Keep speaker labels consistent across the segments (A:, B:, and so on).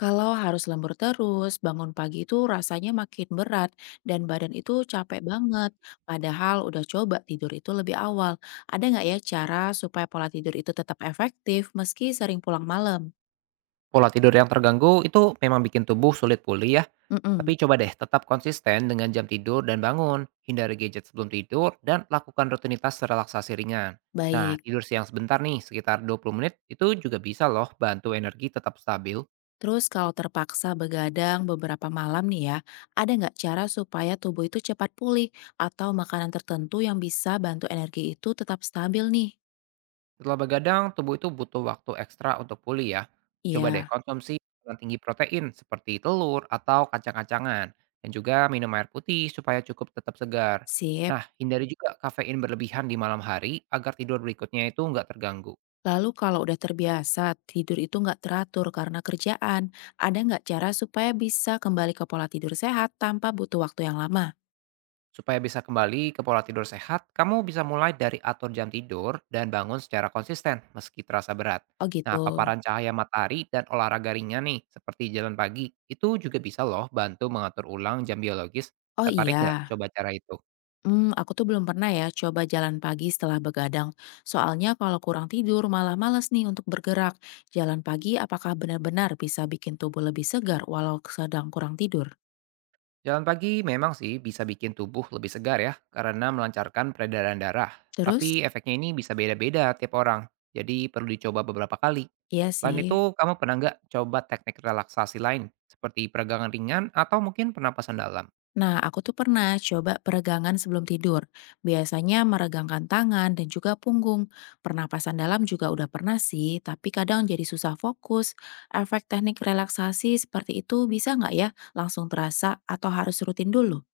A: Kalau harus lembur terus, bangun pagi itu rasanya makin berat dan badan itu capek banget. Padahal udah coba tidur itu lebih awal. Ada nggak ya cara supaya pola tidur itu tetap efektif meski sering pulang malam?
B: Pola tidur yang terganggu itu memang bikin tubuh sulit pulih ya. Tapi
A: Mm-mm.
B: coba deh tetap konsisten dengan jam tidur dan bangun. Hindari gadget sebelum tidur dan lakukan rutinitas relaksasi ringan. Nah,
A: Baik.
B: tidur siang sebentar nih, sekitar 20 menit, itu juga bisa loh bantu energi tetap stabil.
A: Terus kalau terpaksa begadang beberapa malam nih ya, ada nggak cara supaya tubuh itu cepat pulih atau makanan tertentu yang bisa bantu energi itu tetap stabil nih?
B: Setelah begadang, tubuh itu butuh waktu ekstra untuk pulih ya. Coba deh
A: Iya,
B: konsumsi makanan tinggi protein seperti telur atau kacang-kacangan. Dan juga minum air putih supaya cukup tetap segar.
A: sip.
B: Nah, hindari juga kafein berlebihan di malam hari agar tidur berikutnya itu nggak terganggu.
A: Lalu kalau udah terbiasa, tidur itu nggak teratur karena kerjaan, ada nggak cara supaya bisa kembali ke pola tidur sehat tanpa butuh waktu yang lama?
B: Supaya bisa kembali ke pola tidur sehat, kamu bisa mulai dari atur jam tidur dan bangun secara konsisten meski terasa berat.
A: Oh gitu.
B: Nah, paparan cahaya matahari dan olahraga ringan nih, seperti jalan pagi, itu juga bisa loh bantu mengatur ulang jam biologis.
A: Oh
B: Tertarik nggak
A: iya,
B: coba cara itu?
A: aku tuh belum pernah ya coba jalan pagi setelah begadang. Soalnya kalau kurang tidur malah males nih untuk bergerak. Jalan pagi apakah benar-benar bisa bikin tubuh lebih segar walau sedang kurang tidur?
B: Jalan pagi memang sih bisa bikin tubuh lebih segar ya, karena melancarkan peredaran darah. Tapi
A: Terus?
B: efeknya ini bisa beda-beda tiap orang, jadi perlu dicoba beberapa kali.
A: Iya
B: Selain itu,
A: sih.
B: kamu pernah nggak coba teknik relaksasi lain, seperti peregangan ringan atau mungkin pernapasan dalam?
A: Nah, aku tuh pernah coba peregangan sebelum tidur. Biasanya meregangkan tangan dan juga punggung. Pernapasan dalam juga udah pernah sih, tapi kadang jadi susah fokus. Efek teknik relaksasi seperti itu bisa nggak ya langsung terasa atau harus rutin dulu?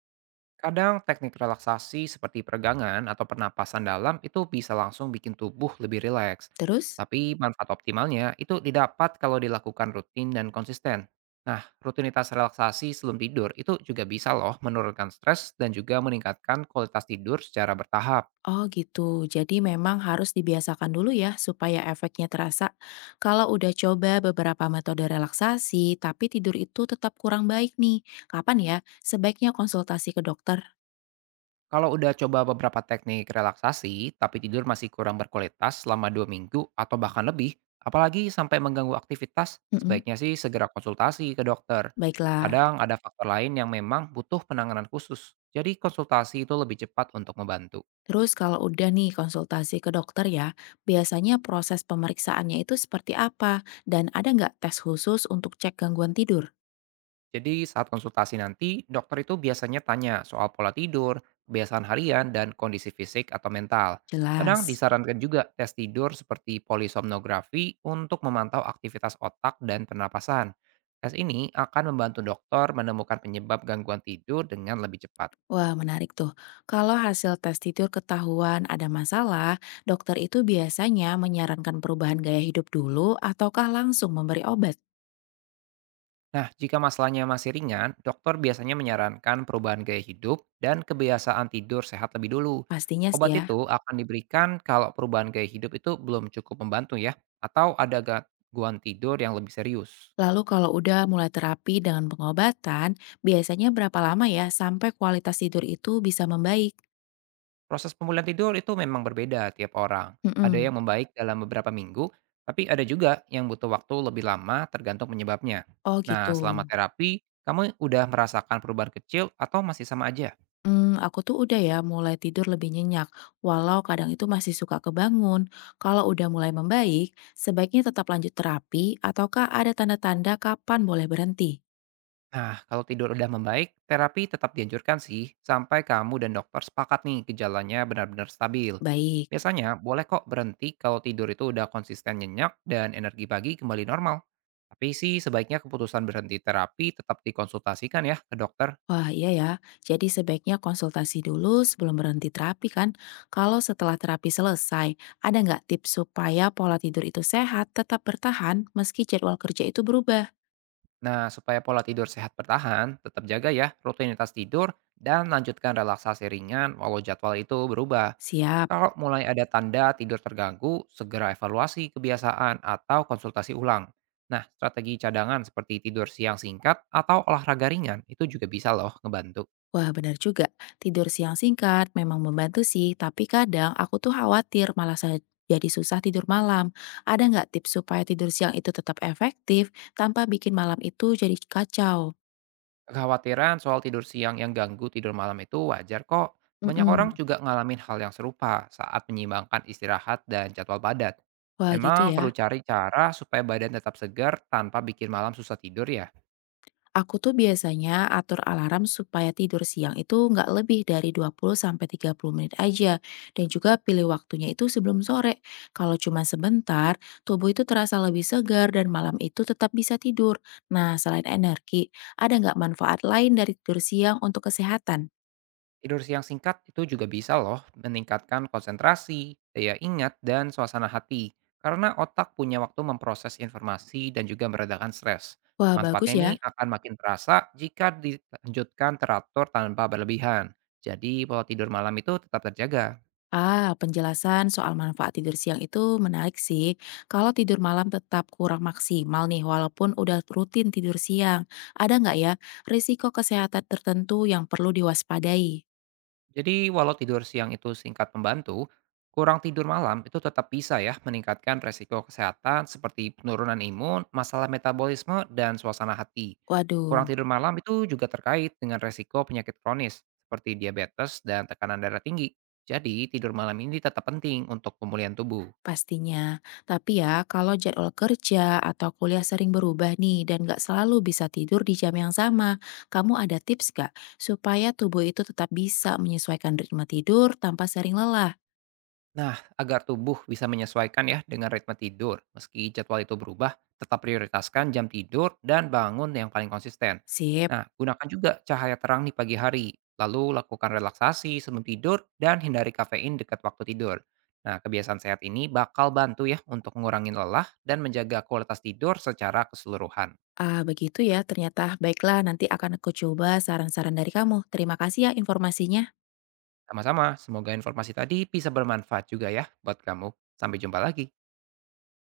B: Kadang teknik relaksasi seperti peregangan atau pernapasan dalam itu bisa langsung bikin tubuh lebih rileks.
A: Terus?
B: Tapi manfaat optimalnya itu didapat kalau dilakukan rutin dan konsisten. Nah, rutinitas relaksasi sebelum tidur itu juga bisa loh menurunkan stres dan juga meningkatkan kualitas tidur secara bertahap.
A: Oh gitu, jadi memang harus dibiasakan dulu ya supaya efeknya terasa. Kalau udah coba beberapa metode relaksasi, tapi tidur itu tetap kurang baik nih. Kapan ya sebaiknya konsultasi ke dokter?
B: Kalau udah coba beberapa teknik relaksasi, tapi tidur masih kurang berkualitas selama 2 minggu atau bahkan lebih, apalagi sampai mengganggu aktivitas,
A: Mm-mm.
B: sebaiknya sih segera konsultasi ke dokter.
A: Baiklah.
B: Kadang ada faktor lain yang memang butuh penanganan khusus, jadi konsultasi itu lebih cepat untuk membantu.
A: Terus kalau udah nih konsultasi ke dokter ya, biasanya proses pemeriksaannya itu seperti apa? Dan ada nggak tes khusus untuk cek gangguan tidur?
B: Jadi saat konsultasi nanti, dokter itu biasanya tanya soal pola tidur, kebiasaan harian, dan kondisi fisik atau mental. Kadang
A: Jelas.
B: disarankan juga tes tidur seperti polisomnografi untuk memantau aktivitas otak dan pernapasan. Tes ini akan membantu dokter menemukan penyebab gangguan tidur dengan lebih cepat.
A: Wah, menarik tuh, kalau hasil tes tidur ketahuan ada masalah, dokter itu biasanya menyarankan perubahan gaya hidup dulu ataukah langsung memberi obat?
B: Nah, jika masalahnya masih ringan, dokter biasanya menyarankan perubahan gaya hidup dan kebiasaan tidur sehat lebih dulu.
A: Pastinya sih
B: Obat
A: ya.
B: itu akan diberikan kalau perubahan gaya hidup itu belum cukup membantu ya, atau ada gangguan tidur yang lebih serius.
A: Lalu kalau udah mulai terapi dengan pengobatan, biasanya berapa lama ya sampai kualitas tidur itu bisa membaik?
B: Proses pemulihan tidur itu memang berbeda tiap orang. Ada
A: Mm-mm.
B: yang membaik dalam beberapa minggu, tapi ada juga yang butuh waktu lebih lama tergantung penyebabnya.
A: Oh
B: Nah,
A: gitu.
B: selama terapi, kamu udah merasakan perubahan kecil atau masih sama aja?
A: Aku tuh udah ya mulai tidur lebih nyenyak, walau kadang itu masih suka kebangun. Kalau udah mulai membaik, sebaiknya tetap lanjut terapi ataukah ada tanda-tanda kapan boleh berhenti?
B: Nah, kalau tidur udah membaik, terapi tetap dianjurkan sih, sampai kamu dan dokter sepakat nih gejalanya benar-benar stabil.
A: Baik.
B: Biasanya boleh kok berhenti kalau tidur itu udah konsisten nyenyak dan energi pagi kembali normal. Tapi sih sebaiknya keputusan berhenti terapi tetap dikonsultasikan ya ke dokter.
A: Wah, iya ya. Jadi sebaiknya konsultasi dulu sebelum berhenti terapi kan? Kalau setelah terapi selesai, ada nggak tips supaya pola tidur itu sehat tetap bertahan meski jadwal kerja itu berubah?
B: Nah, supaya pola tidur sehat bertahan, tetap jaga ya rutinitas tidur dan lanjutkan relaksasi ringan walau jadwal itu berubah.
A: Siap.
B: Kalau mulai ada tanda tidur terganggu, segera evaluasi kebiasaan atau konsultasi ulang. Nah, strategi cadangan seperti tidur siang singkat atau olahraga ringan itu juga bisa loh ngebantu.
A: Wah, benar juga. Tidur siang singkat memang membantu sih, tapi kadang aku tuh khawatir jadi susah tidur malam. Ada nggak tips supaya tidur siang itu tetap efektif tanpa bikin malam itu jadi kacau?
B: Kekhawatiran soal tidur siang yang ganggu tidur malam itu wajar kok. Banyak orang
A: Mm-mm.
B: juga ngalamin hal yang serupa saat menyeimbangkan istirahat dan jadwal padat.
A: Wah, gitu
B: Memang
A: ya.
B: perlu cari cara supaya badan tetap segar tanpa bikin malam susah tidur ya.
A: Aku tuh biasanya atur alarm supaya tidur siang itu nggak lebih dari 20 sampai 30 menit aja dan juga pilih waktunya itu sebelum sore. Kalau cuma sebentar, tubuh itu terasa lebih segar dan malam itu tetap bisa tidur. Nah, selain energi, ada nggak manfaat lain dari tidur siang untuk kesehatan?
B: Tidur siang singkat itu juga bisa loh meningkatkan konsentrasi, daya ingat, dan suasana hati. Karena otak punya waktu memproses informasi dan juga meredakan stres.
A: Wah,
B: Manfaatnya
A: bagus
B: ini
A: ya.
B: akan makin terasa jika dilanjutkan teratur tanpa berlebihan. Jadi pola tidur malam itu tetap terjaga.
A: Ah, penjelasan soal manfaat tidur siang itu menarik sih. Kalau tidur malam tetap kurang maksimal nih, walaupun udah rutin tidur siang. Ada nggak ya risiko kesehatan tertentu yang perlu diwaspadai?
B: Jadi walau tidur siang itu singkat membantu, kurang tidur malam itu tetap bisa ya meningkatkan resiko kesehatan seperti penurunan imun, masalah metabolisme, dan suasana hati. Kurang
A: Waduh,
B: tidur malam itu juga terkait dengan resiko penyakit kronis seperti diabetes dan tekanan darah tinggi. Jadi tidur malam ini tetap penting untuk pemulihan tubuh.
A: pastinya. Tapi ya, kalau jadwal kerja atau kuliah sering berubah nih dan nggak selalu bisa tidur di jam yang sama, kamu ada tips nggak supaya tubuh itu tetap bisa menyesuaikan ritme tidur tanpa sering lelah?
B: Nah, agar tubuh bisa menyesuaikan ya dengan ritme tidur, meski jadwal itu berubah, tetap prioritaskan jam tidur dan bangun yang paling konsisten.
A: Sip.
B: Nah, gunakan juga cahaya terang di pagi hari, lalu lakukan relaksasi sebelum tidur dan hindari kafein dekat waktu tidur. Nah, kebiasaan sehat ini bakal bantu ya untuk mengurangi lelah dan menjaga kualitas tidur secara keseluruhan.
A: Ah, begitu ya ternyata. Baiklah, nanti akan aku coba saran-saran dari kamu. Terima kasih ya informasinya.
B: Sama-sama, semoga informasi tadi bisa bermanfaat juga ya buat kamu. Sampai jumpa lagi.